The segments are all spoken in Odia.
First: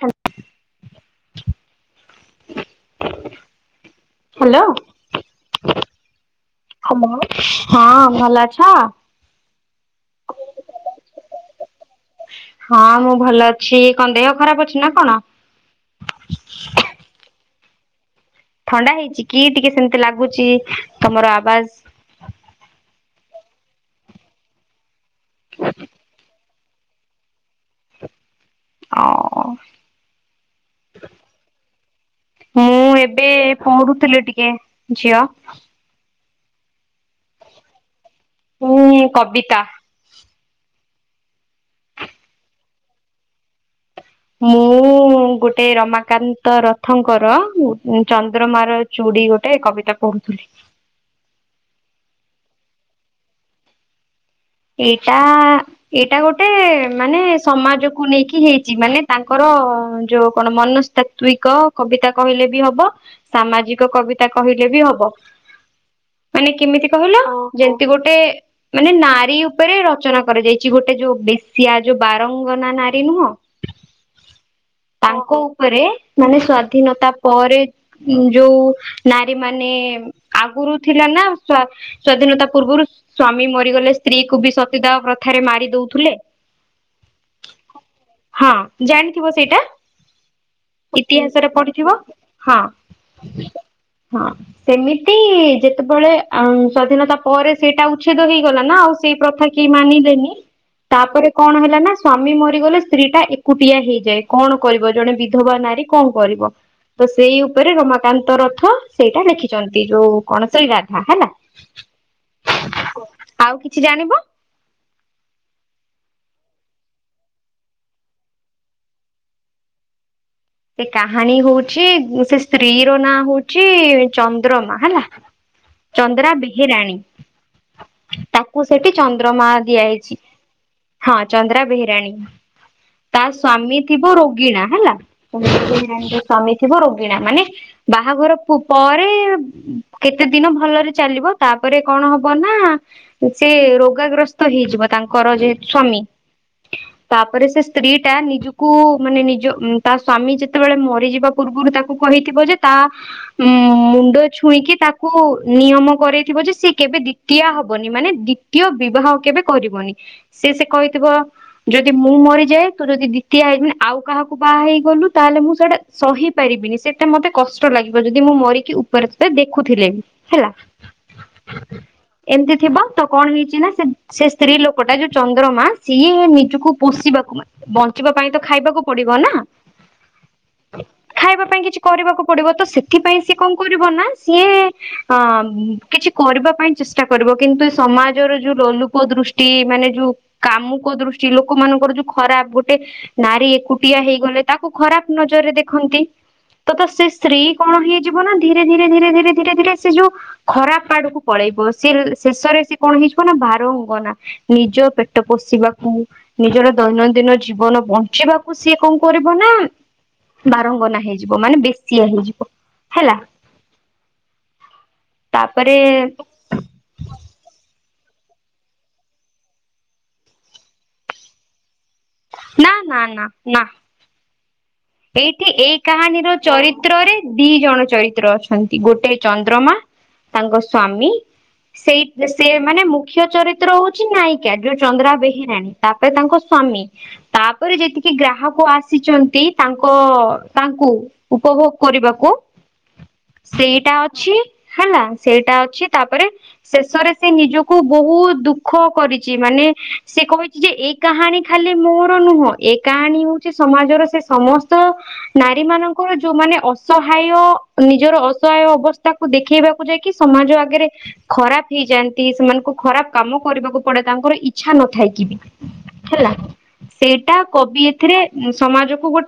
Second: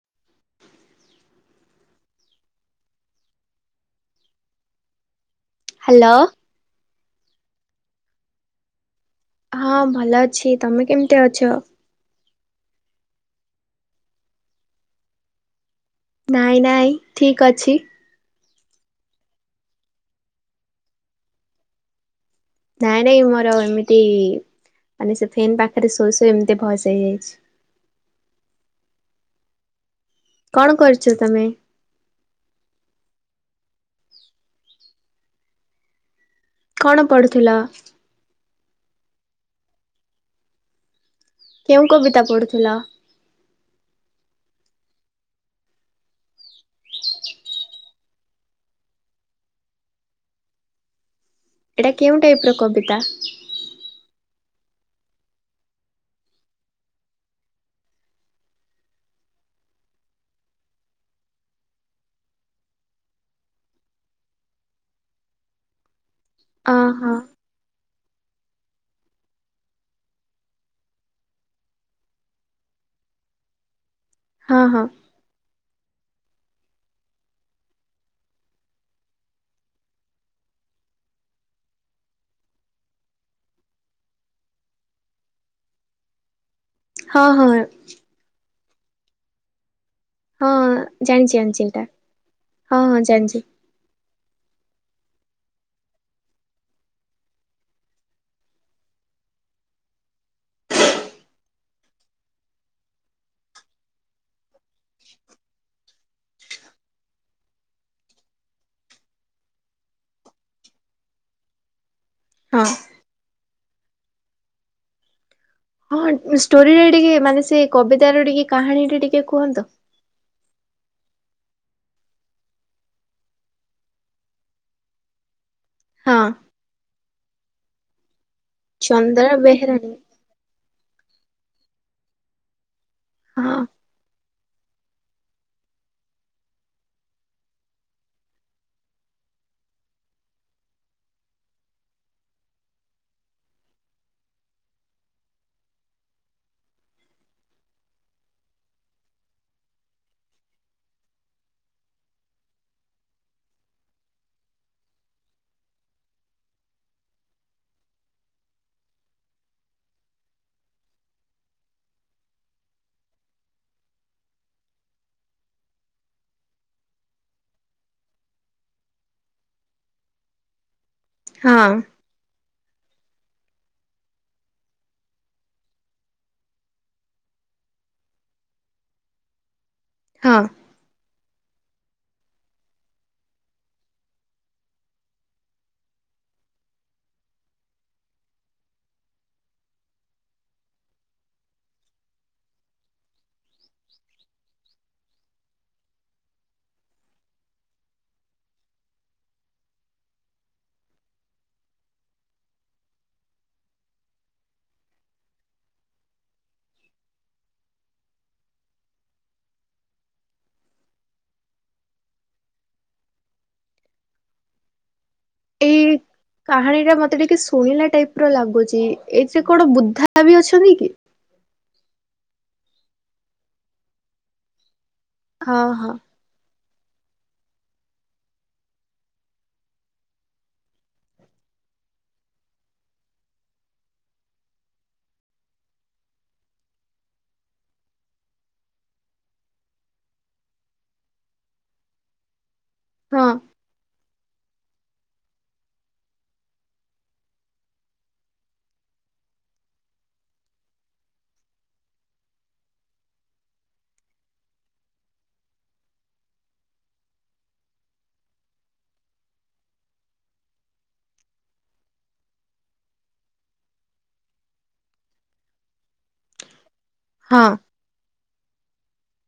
ହାଲୋ। ହାଲୋ। ହାଲୋ। ହାଲୋ ହଁ ଭଲ ଅଛ? ହଁ ଭଲ ଅଛି ତମେ କେମିତି ଅଛ? ହଁ ମୁଁ ଭଲ ଅଛି କଣ ଦେହ ଖରାପ ଅଛି ନା କଣ? ନାଇଁ ନାଇଁ ଠିକ୍ ଅଛି। ଥଣ୍ଡା ହେଇଚି କି ଟିକେ ସେମତି ଲାଗୁଚି ତମର ଆବାଜ୍? ନାଇଁ ନାଇଁ ମୋର ଏମିତି ମାନେ ସେ ଫେନ୍ ପାଖରେ ଶୋଇ ଶୋଇ ଏମତି ଭଏସେ ହେଇଯାଇଛି। [inaudible] ଅ କଣ କରୁଛ ତମେ? ମୁଁ ଏବେ ପଢୁଥିଲି ଟିକେ ଝିଅ। କଣ ପଢୁଥିଲ? ମୁଁ କବିତା। କେଉଁ କବିତା ପଢୁଥିଲ? ମୁଁ। ମୁଁ ଗୋଟେ ରମାକାନ୍ତ ରଥଙ୍କର ମୁଁ ଉଁ ଚନ୍ଦ୍ରମାର ଚୁଡି ଗୋଟେ କବିତା ପଢୁଥିଲି। ଏଇଟା କେଉଁ ଟାଇପ୍ ର କବିତା? ଏଇଟା। ଏଇଟା ଗୋଟେ ମାନେ ସମାଜକୁ ନେଇକି ହେଇଛି ମାନେ ତାଙ୍କର ଯୋଉ କଣ ମନସ୍ଥା ତ୍ଵିକ କବିତା କହିଲେ ବି ହବ ସାମାଜିକ କବିତା କହିଲେ ବି ହବ। ମାନେ କେମିତି ଅହୋ କହିଲ ଯେମିତି ଗୋଟେ ମାନେ ନା ରୀ ଉପରେ ରଚନା କରାଯାଇଛି ଗୋଟେ ଯୋଉ ବେଶିଆ ଯୋଉ ବାରଙ୍ଗନା ନାରୀ ନୁହଁ? [inaudible] ହଁ ହଁ। ତାଙ୍କ ଉପରେ ମାନେ ସ୍ଵାଧୀନତା ପରେ। ଯୋଉ ନାରୀମାନେ ଆଗୁରୁ ଥିଲା ନା ସ୍ୱା ସ୍ଵାଧୀନତା ପୂର୍ବରୁ ସ୍ଵାମୀ ମରିଗଲେ। ସ୍ତ୍ରୀ କୁ ବି ସତୀଦାୟ ପ୍ରଥାରେ ମାରି ଦଉଥିଲେ। ହଁ ହଁ। ହଁ ଜାଣିଥିବ ସେଇଟା। ହଁ ଜାଣିଛି ଇତିହାସରେ ଜାଣିଛି ଏଇଟା ପଢିଥିବ ହଁ ହଁ। ସେମିତି ଯେତେବେଳେ ସ୍ଵାଧୀନତା ପରେ ସେଇଟା ଉଚ୍ଛେଦ ହେଇଗଲା ନା ଆଉ ସେଇ ପ୍ରଥା କେଇ ମାନିଲେନି। ତାପରେ କଣ ହେଲା ନା ସ୍ଵାମୀ ମରିଗଲେ ସ୍ତ୍ରୀ ଟା ଏକୁଟିଆ ହେଇଯାଏ କଣ କରିବ ଜଣେ ବିଧବା ନାରୀ କଣ କରିବ? ତ ସେଇ ଉପରେ ରମାକାନ୍ତ ରଥ ସେଇଟା ଲେଖିଛନ୍ତି ଯୋଉ କଣସଳୀ ରାଧା ହେଲା। ହଁ ଆଉ କିଛି ଜାଣିବ? ହଁ ଷ୍ଟୋରିରେ ଟିକେ ମାନେ ସେ କବତାର ଟିକେ କାହାଣୀ ଟ ଟିକେ କୁହନ୍ତୁ। ସେ କାହାଣୀ ହଉଛି ସେ ସ୍ତ୍ରୀ ର ନାଁ ହଉଛି ଚନ୍ଦ୍ରମା ହେଲା। ହଁ ଚନ୍ଦ୍ରା ବେହେରାଣୀ। ତାକୁ ସେଠି ଚନ୍ଦ୍ର ଚନ୍ଦ୍ରମା ବେହେରାଣୀ ଦିଆହେଇଛି। ହଁ ଚନ୍ଦ୍ରା ବେହେରାଣୀ ତା ହଁ ସ୍ଵାମୀ ଥିବ ରୋଗିଣା ହେଲା। [unintelligible] ସ୍ୱାମୀ ଥିବ ରୋଗିଣା ମାନେ ବାହାଘର ପୁ ପରେ କେତେ ଦିନ ଭଲରେ ଚାଲିବ ତାପରେ କଣ ହବ ନା ସେ ରୋଗାଗ୍ରସ୍ତ ହେଇଯିବ ତାଙ୍କର ଯେ ସ୍ଵାମୀ। ତାପରେ ସେ ସ୍ତ୍ରୀ ଟା ନିଜକୁ ମାନେ ନିଜ ତା ସ୍ଵାମୀ ଯେତେବେଳେ ମରିଯିବା ପୂର୍ବରୁ ତାକୁ କହିଥିବ ଯେ ତା ଉଁ ମୁଣ୍ଡ ଛୁଇଁକି ତାକୁ ନିୟମ କରଇଥିବ ଯେ ସିଏ କେବେ ଦି ତିଆ ହବନି ମାନେ ଦ୍ଵିତୀୟ ବିବାହ କେବେ କରିବନି। ସେ ସେ କହିଥିବ ଯଦି ମୁଁ ମରିଯାଏ ତୁ ଯଦି ଦ୍ୱତିଆ ହେଇ ଆଉ କାହାକୁ ବାହା ହେଇଗଲୁ ତାହେଲେ ମୁଁ ସେଇଟା ସହି ପାରିବିନି ସେଇଟା ମତେ କଷ୍ଟ ଲାଗିବ ଯଦି ମୁଁ ମରିକି ଉପରେ ସେ ଦେଖୁଥିଲେ ହେଲା। ହଁ। ଏମିତି ଥିବ ତ କଣ ହେଇଛି ନା ସେ ସେ ସ୍ତ୍ରୀ ଲୋକଟା ଯୋଉ ଚନ୍ଦ୍ରମା ସିଏ ନିଜକୁ ପୋଷିବାକୁ ବଞ୍ଚିବା ପାଇଁ ତ ଖାଇବାକୁ ପଡିବ ବନା ହଁ ଖାଇବା ପାଇଁ କିଛି କରିବାକୁ ପଡିବ ତ ସେଥିପାଇଁ ସିଏ କଣ କରିବ ନା ସିଏ ଅ କିଛି କରିବା ପାଇଁ ଚେଷ୍ଟା କରିବ କିନ୍ତୁ ଏ ସମାଜର ଯୋଉ ଲୋଲୁପ ଦୃଷ୍ଟି ମାନେ ଯୋଉ କାମୁକ ଦୃଷ୍ଟି ଲୋକମାନାନଙ୍କର ଯୋଉ ଖରାପ ଗୋଟେ ନାରୀ ଏ ପିଆ ହେଇଗଲେ ତାକୁ ଖରାପ ନଜରରେ ଦେଖନ୍ତି। ତ ତ ସେ ସ୍ତ୍ରୀ କଣ ହେଇଯିବ ନା ଧୀରେ ଧୀରେ ଧୀରେ ଧୀରେ ଧୀରେ ଧୀରେ ସେ ଯୋଉ ଖରାପ ଆଡକୁ ପଳେଇବ ସେ ଶେଷରେ ସିଏ କଣ ହେଇଯିବ ନା ଭାରଙ୍ଗନା ନିଜ ପେଟ ପୋଷିବାକୁ ନିଜର ଦୈନନ୍ଦିନ ଜୀବନ ବଞ୍ଚିବା କୁ ସିଏ କଣ କରିବ ନା ବାରଙ୍ଗନା ହେଇଯିବ ମାନେ ବେଶ୍ୟା ହେଇଯିବ ହେଲା। ତାପରେ ଏଇ କାହାଣୀ ଟା ମତେ ଟିକେ ଶୁଣିଲା ଟାଇପ ର ଲାଗୁଚି ଏଇଥିରେ କଣ ବୁଦ୍ଧା ବି ଅଛନ୍ତି କି? ନା ନା ନା ନା ଏଇଠି ହଁ ଏଇ ହଁ କାହାଣୀର ଚରିତ୍ରରେ ଦି ଜଣ ଚରିତ୍ର ଅଛନ୍ତି ଗୋଟେ ଚନ୍ଦ୍ରମା ତାଙ୍କ ସ୍ଵାମୀ ସେଇ ସିଏ ମାନେ ମୁଖ୍ୟ ଚରିତ୍ର ହଉଛି ନାୟିକା ଯୋଉ ଚନ୍ଦ୍ରା ବେହେରାଣୀ। ତାପରେ ତାଙ୍କ ସ୍ଵାମୀ ତାପରେ ଯେତିକି ଗ୍ରାହକ ଆସିଚନ୍ତି। ତାଙ୍କ ତାଙ୍କୁ ଉପଭୋଗ କରିବାକୁ। ହଁ ସେଇଟା ଅଛି ହେଲା ସେଇଟା ଅଛି ତାପରେ ଶେଷରେ ସେ ନିଜକୁ ବହୁତ ଦୁଃଖ କରିଛି ମାନେ ସେ କହି ଯେ ଏ କାହାଣୀ ଖାଲି ମୋର ନୁହଁ ଏ କାହାଣୀ ହଉଛି ସମାଜର ସେ ସମସ୍ତ ନାରୀ ମାନଙ୍କର ଯୋଉମାନେ ଅସହାୟ ନିଜର ଅସହାୟ ଅବସ୍ଥା। ଦେଖେଇବାକୁ ଯାଇକି ସମାଜ ଆଗରେ। ଖରାପ ହେଇଯାଆନ୍ତି। ସେମାନଙ୍କୁ ଖରାପ କାମ କରିବାକୁ ପଡେ। ତାଙ୍କର ଇଚ୍ଛା ନଥାଇ କି ବି। ହେଲା ସେଇଟା ହଁ କବି ଏଥିରେ ସମାଜକୁ ଗୋଟେ।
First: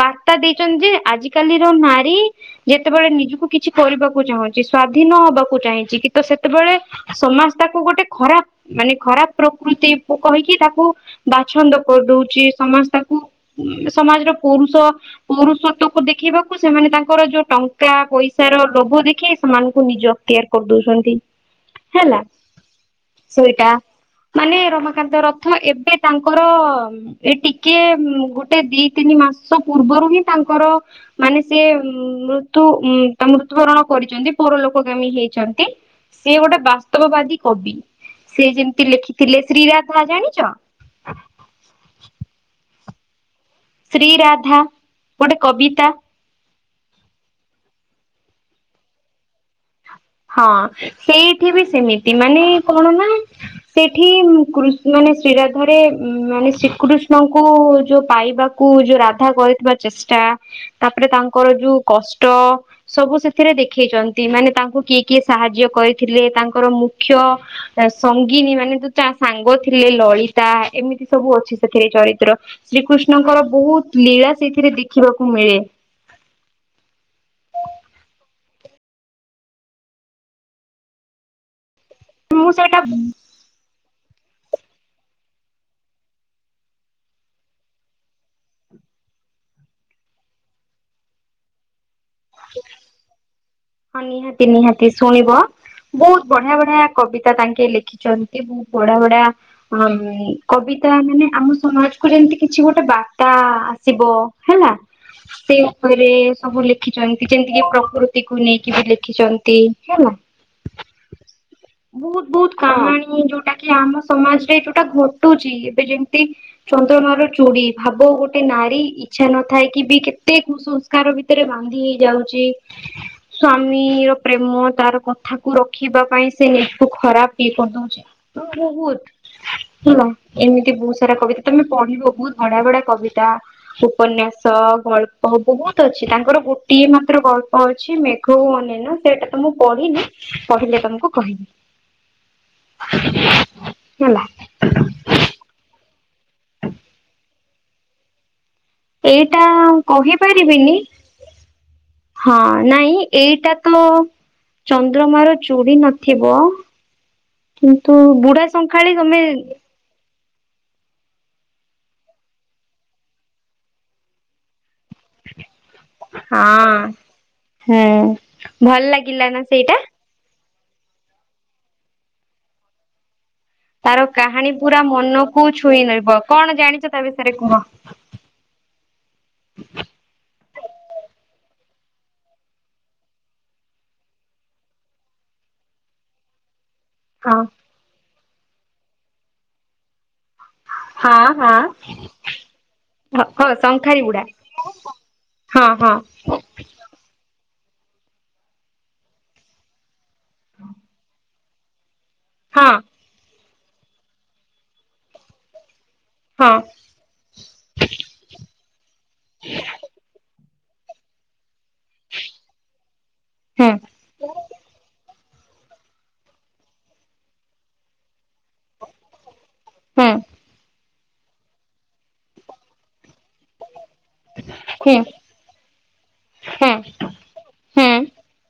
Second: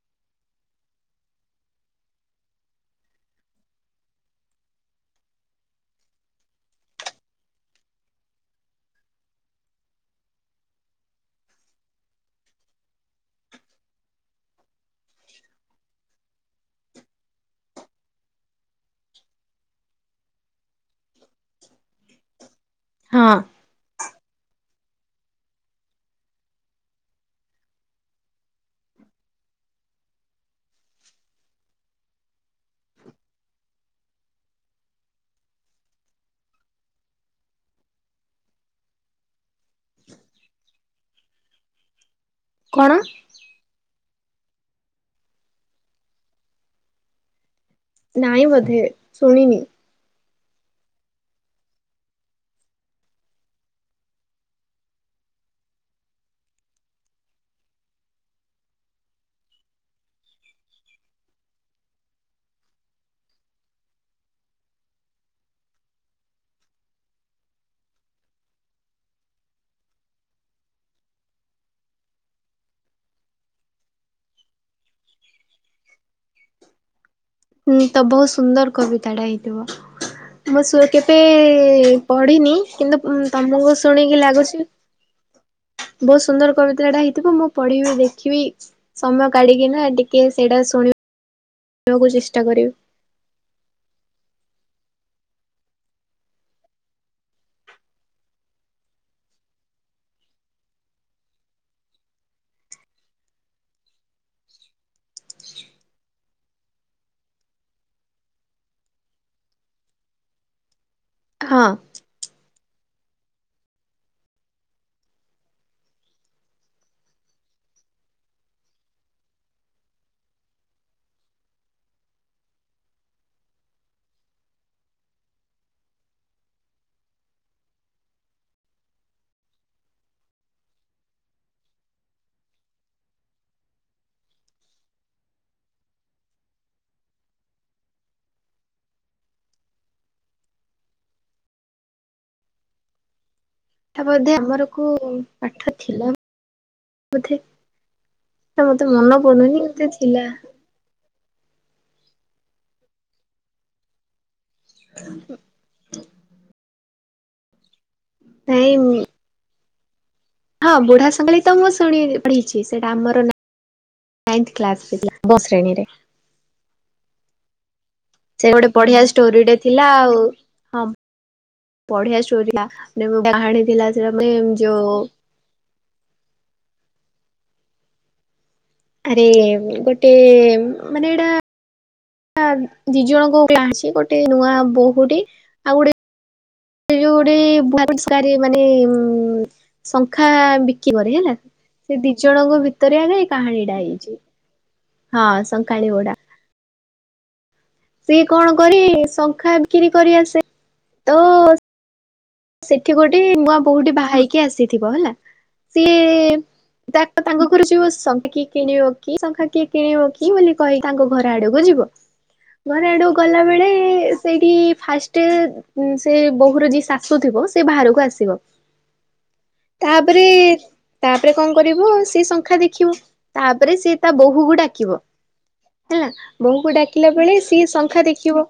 ବାର୍ତ୍ତା ଦେଇଛନ୍ତି ଯେ ଆଜିକାଲିର ନାରୀ। ଯେତେବେଳେ ନିଜକୁ କିଛି କରିବାକୁ ଚାହୁଁଛି ସ୍ଵାଧୀନ ହବାକୁ ଚାହୁଁଛି କି ତ ସେତେବେଳେ। ସମାଜ ତାକୁ ଗୋଟେ ଖରାପ। ମାନେ ଖରାପ ପ୍ରକୃତି ଲୋକ ହିଁ ତାକୁ ବାଛନ୍ଦ କରିଦଉଛି ସମାଜ ତାକୁ। ସମାଜର ପୁରୁଷ। ପୁରୁଷତ୍ଵକୁ ଦେଖେଇବାକୁ ସେମାନେ ତାଙ୍କର ଯୋଉ ଟଙ୍କା ପଇସାର ଲୋଭ ଦେଖେଇ ସେମାନଙ୍କୁ ନିଜ। ତିଆରି କରିଦଉଛନ୍ତି ହେଲା ହଁ ସେଟା। ମାନେ ରମାକାନ୍ତ ରଥ, ଏବେ ତାଙ୍କର ଏ ଟିକେ। ଗୋଟେ ଦି ତିନି ମାସ ପୂର୍ବରୁ ହିଁ ତାଙ୍କର। ମାନେ ସେ ମୃତ୍ୟୁ ବରଣ ମୃତ୍ୟୁବରଣ କରିଛନ୍ତି। ପରଲୋକ ଗାମୀ ହେଇଛନ୍ତି। ସେ ଗୋଟେ ବାସ୍ତବବାଦୀ କବି ସେ ଯେମିତି ଲେଖିଥିଲେ ଶ୍ରୀରାଧା ଜାଣିଛ? କଣ? ଶ୍ରୀ ରାଧା, ଗୋଟେ କବିତା। ନାଇଁ ବୋଧେ, ଶୁଣିନି। ହଁ ସେଇଠି ବି ସେମିତି ମାନେ କଣ ନା। ସେଇଠି ମାନେ ଶ୍ରୀରାଧାରେ ମାନେ ଶ୍ରୀକୃଷ୍ଣଙ୍କୁ ଯଉ ପାଇବା କୁ। କୁ ଯୋଉ ରାଧା କରିଥିବା ଚେଷ୍ଟା। ତାପରେ ତାଙ୍କର ଯୋଉ କଷ୍ଟ ସବୁ ସେଥିରେ ଦେଖେଇଛନ୍ତି ମାନେ ତାଙ୍କୁ କିଏ। କିଏ ସାହାଯ୍ୟ କରିଥିଲେ ତାଙ୍କର ମୁଖ୍ୟ। ସଙ୍ଗିନୀ ମାନେ ତ, ତା ସାଙ୍ଗ ଥିଲେ ଲଳିତା ଏମିତି ସବୁ ଅଛି ସେଥିରେ ଚରିତ୍ର। ଶ୍ରୀକୃଷ୍ଣଙ୍କର ବହୁତ ଲୀଳା ସେଇଥିରେ ଦେଖିବାକୁ ମିଳେ। ହୁଁ, ତ ବହୁତ ସୁନ୍ଦର କବିତାଟା ହେଇଥିବ। ମୁଁ କେବେ। ମୁଁ ପଢିନି ସେଇଟା କିନ୍ତୁ ତମଠୁଶୁଣିକି ଲାଗୁଛି। ବହୁତ ସୁନ୍ଦର କବିତା ଟା ହେଇଥିବ। ମୁଁ ପଢିବି ଦେଖିବି। ସମୟ କାଢିକିନା ଟିକେ ସେଇଟା ଶୁଣିବାକୁ ଚେଷ୍ଟା କରିବି। ହଁ ନିହାତି ନିହାତି ଶୁଣିବ। ବହୁତ ବଢିଆ ବଢିଆ କବିତା ତାଙ୍କେ ଲେଖିଛନ୍ତି। ବହୁତ ବଢିଆ ବଢିଆ। ହଁ କବିତା ମାନେ ଆମ ସମାଜ କୁ ଯେମିତି କିଛି ଗୋଟେ ବାର୍ତ୍ତା ଆସିବ। ହେଲା, ସେ ଉପରେ ସବୁ ଲେଖିଛନ୍ତି। ଯେମିତିକିପ୍ରକୃତି। କୁ ନେଇକି ବି ଲେଖିଛନ୍ତି ହେଲା। ହଁ। ବହୁତ ବହୁତ କାହାଣୀ ଯୋଉଟା କି ଆମ ସମାଜରେ ଯୋଉଟା ଘଟୁଛି। ଏବେ ଯେମିତି। ଚନ୍ଦ୍ରମା ର ଚୁଡି, ଭାବ ଗୋଟେ ନାରୀ। ଇଚ୍ଛା ନଥାଇକି ବି କେତେ କୁସଂସ୍କାର ଭିତରେ ବାନ୍ଧି ହେଇଯାଉଛି। ସ୍ଵାମୀର ପ୍ରେମ ତାର କଥାକୁ ରଖିବା ପାଇଁ ସେ ନିଜକୁ ଖରାପ ଇଏ କରିଦଉଛି। ହଁବହୁତ ହୁ ଏମିତି ବହୁତ ସାରା କବିତା ତମେ ପଢିବ ବହୁତ ବଢିଆ ବଢିଆ କବିତା। ଉପନ୍ୟାସ ଗଳ୍ପ ବହୁତ ଅଛି। ତାଙ୍କର ଗୋଟିଏ ମାତ୍ର ଗଳ୍ପ ଅଛି ହଉ ମନେ ନାଇ ସେଇଟା ତ ମୁଁ ପଢିନି। ପଢିଲେ ତମକୁ କହିବି। ହ [unintelligible] ବୋଧେ ଆମରକୁ ପାଠ ଥିଲା ବୋଧେ। ମତେ ମନେ ଏଇଟା ପଡୁନି ବୋଧେ ଥିଲା କହିପାରିବିନି। ହଁ ନାଇଁ ଏଇଟା ତ ଚନ୍ଦ୍ରମା ର ଛ ତୁଡି ନଥିବ କିନ୍ତୁ ବୁଢା ଶଙ୍ଖାଳି ନାଇଁ ତମେ ହଁ ବୁଢା ସଙ୍ଖାଳି ତ ମୁଁ ଶୁଣି ଳି ପଢିଛି ସେଟା ଆମର ନାଇନଥ କ୍ଲାସ ରେ ଥିଲା। ବ ଶ୍ରେଣୀରେ। ହଁ। ହେଁ। ସେ ଗୋଟେ ବଢିଆ ଷ୍ଟୋରିଟେ ଥିଲା ଆଉ ହଁ। ପଢିଆଷ୍ଟୋରି ଥିଲା ନେବୁ ବାହାଡିତ। ତାର କାହାଣୀ ପୁରା ମନକୁ ଛୁଇଁ ନେବ। କଣ ଜାଣିଚ ତା ବିଷୟରେ କୁହ? ଆରେ ଗୋଟେ ମାନେ ଏଇଟା ଦି ଜଣଙ୍କ କ୍ଲାସୀ ଗୋଟେ ନୂଆ ବୋହୂଟି ଆଉ ଗୋଟେ ସେ ଯଉ ଗୋଟେ ହଁ ଭରି ସଂସ୍କାରି ମାନେ ଶଙ୍ଖା ବିକିବନି ହଁ ହେଲା ହଁ ସେ ଦି ଜଣଙ୍କ ଭିତରେ ଆଗେ ଏ ହଁ କାହାଣୀ ଟା ଶଙ୍ଖାରି ହେଇଚି। ବୁଢା ହଁ ଶଙ୍ଖାଳୀ ବୁଢା। ସିଏ କଣ କରେ ଶଙ୍ଖା ବିକିରି କରି ଆସେ। ତ ହଁ ସେଠି ଗୋଟେ ନୂଆ ବୋହୁ ଟେ ବାହାହେଇକି ଆସିଥିବ ହେଲା। ସିଏ ହଁ ତା ତାଙ୍କ ଘର ଯିବ ଶଙ୍ଖା କିଏ କିଣିବ କି ଶଙ୍ଖା କିଏ କିଣିବ କି ବୋଲି କହି ତାଙ୍କ ଘର ଆଡକୁ ଯିବ। ଘର ଆଡକୁ ଗଲା ବେଳେ ହୁଁ ସେଇଠି ଫାଷ୍ଟ ଷ୍ଟେ ସେ ବୋହୂର ଯିଏ ଶାଶୁ ଥିବ ସେ ବାହାରକୁ ଆସିବ। ହୁଁ ତାପରେ ତାପରେ କଣ କରିବ ସେ ଶଙ୍ଖା ଦେଖିବ। ତାପରେ ସିଏ ତା ବୋହୁକୁ ହୁଁ ଡାକିବ। ହେଲା ବୋହୁ କୁ ହୁଁ ଡାକିଲା ବେଳେ ସିଏ ହୁଁ ଶଙ୍ଖା ଦେଖିବ।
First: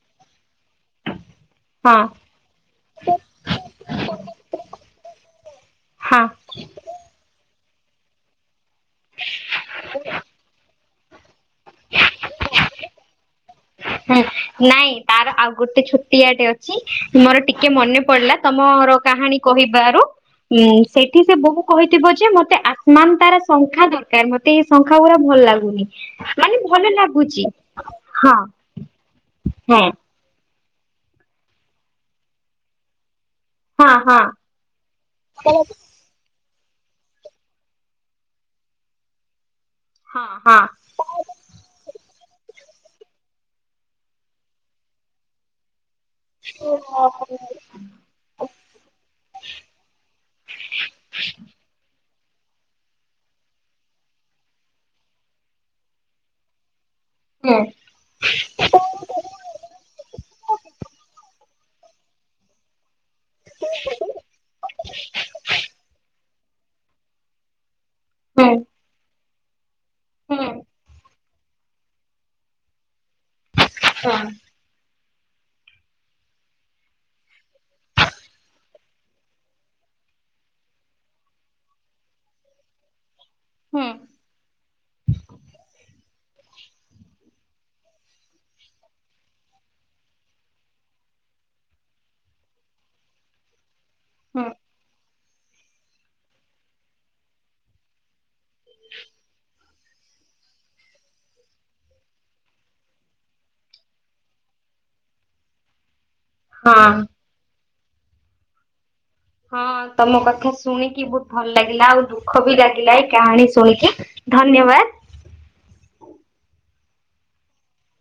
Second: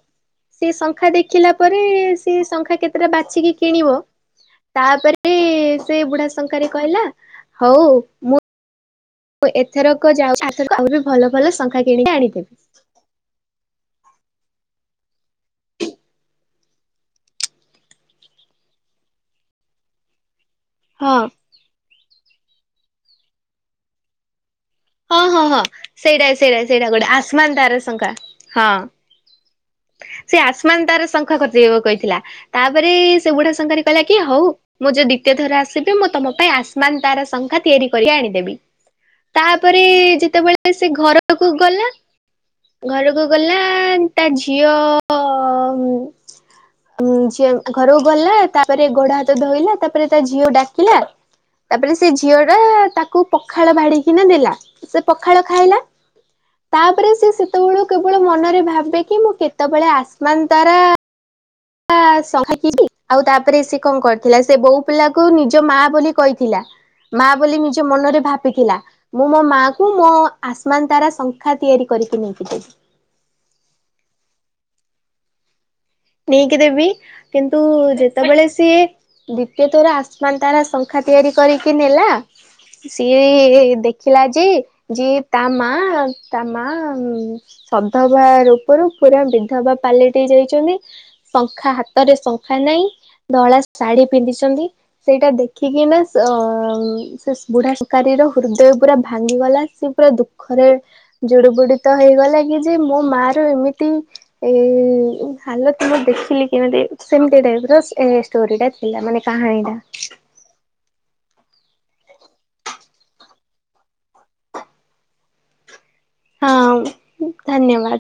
ସିଏ ଶଙ୍ଖା ଦେଖିଲା ତାପରେ ହଁ ସେ ଶଙ୍ଖା କେତେଟା ବାଛିକି କିଣବ ତାପରେ ସେ ହଁ ବୁଢା ଶ ଶଙ୍ଖାରି କହିଲା ହୋଉ ମୁଁ ଏଥରକ ଯାଉ ଆର ଥରକ ଆହୁରି ଭଲ ଭଲ ସଂଙ୍ଖା କିଣିକି ଆଣିଦେବି। ହେଁ। ନାଇଁ ତାର ଆଉ ଗୋଟେ ଛୋଟିଆଟେ ଅଛି। ମୋର ଟିକେ ମନେ ପଡିଲା ତମର କାହାଣୀ କହିବାରୁ। ହୁଁ ସେଇଠି ହଁ ସେ ବୋହୁ କହିଥିବ ଯେ ମତେ ଆସମାନ ତାରା ଶଙ୍ଖା ଦରକାର ମତେ। ମତେ ଏ ଶଙ୍ଖା ଉରା ହଁ ଭଲ ହଁ ହଁ ଲାଗୁନି ସେଇଟା ମାନେ ସେଇଟା ସେଇଟା ଭଲ ଗୋଟେ ଲାଗୁଚି ଆସମାନ ତାରା ଶଙ୍ଖା ହଁ। ହଁ। ସେ ଆସମା ତାର ଶଙ୍ଖା ଖରଦେବ କହିଥିଲା। ତାପରେ ସେ ବୁଢ଼ା ଶଙ୍ଖାରି ହଁ କହିଲା କି ହଁ ହଉ ମୁଁ ଯୋଉ ଦ୍ୱିତୀୟ ଥର ଆସିବି ମୁଁ ତମ ପାଇଁ ଆସ ମାନତାରା ଶଙ୍ଖା ତିଆରି କରି ଆଣିଦେବି। ତାପରେ ହଁ ହଁ ଯେତେବେଳେ ସେ ଘରକୁ ଗଲା। ଘରକୁ ଗଲା ତା ଝିଅ ଉଁ ଝୀଅ ଘରୁକ ଗଲା ତାପରେ ଗୋଡ ହାତ ଧୋଇଲା ତାପରେ ତା ଝିଅକୁ ଡାକିଲା। ତାପରେ ସେ ଝିଅ ଟା ତାକୁ ପଖାଳ ଵାଢ଼ିକିନା ଦେଲା। ସେ ପଖାଳ ଖାଇଲା ତାପରେ ସେଏ ହୁଁ ସେତେବେଳୁକ କେବଳ ମନରେ ଭାବେ କି ମୁଁ କେତୋବେଳେ ଆସମାନ ତାରା ଆ ଶଙ୍ଖା ଇଚି ଆଉ ତାପରେ ସେ କଣ କରଥିଲା ସେ ବୋଉ ପିଲା କ ନିଜ ମା ବୋଲି କଇଥିଲା। ମା ବୋଲି ନିଜ ମନରେ ହୁଁ ଭାବିଥିଲା। ମୁଁ ମୋ ମାଆ କୁ ମୋ ହୁଁ ଆସମା ତାରା ଶଙ୍ଖା ତିଆରି କରିକି ନେଇକି ଦେବି। ହଁ। ନେଇକି ଦେବି। କିନ୍ତୁ ଯେତେବେଳେ ସିଏ ଦ୍ୱିତୀୟ ତୋର ଆସମାନ ତାରା ଶଙ୍ଖା ତିଆରି କରିକି ନେଲା। ସିଏ ହୁଁ ଦେଖ ଥିଲା ଯେ ଯେ ତା ମା ତା ମା ଉଁ ସଧବା ରୂପରୁ ପୁରା ବିଧବା ପାଲିଟି ଯାଇଛନ୍ତି ଶଙ୍ଖା ହାତରେ ଶଙ୍ଖା ନାହିଁ ଧଳା ଶାଢୀ ହୁଁ ପିନ୍ଧିଛନ୍ତି। ସେଇଟା ଦେଖିକି ନା ଅ ସେ ବୁଢା ସ ଙ୍ଖାରିର ହୃଦୟ ପୁରା ଭାଙ୍ଗିଗଲା ସିଏ ପୁରା ଦଃଖ ଖରେ ଜୁଡ ବୁଡି ତ ହେଇଗଲା କି ଯେ ମୋ ମା ର ଏମିତି ଏ ହାଲତ କି ମୁଁ ଦେଖିଲି ହଁ। କେମତି ସେମିତି ଟାଇପ ରଷ୍ଟୋରି ଟା ଥିଲା ମାନେ କା ହଁ ତମ କଥା ଶୁଣିକି ବୋହୁତ ଭଲ ଲାଗିଲା ଆଉ ଦୁଃଖ ବି ଲାଗିଲା ଏଇ କାହାଣୀ ଶୁଣିକି ଧନ୍ୟବାଦ। ହଁ ଧନ୍ୟବାଦ।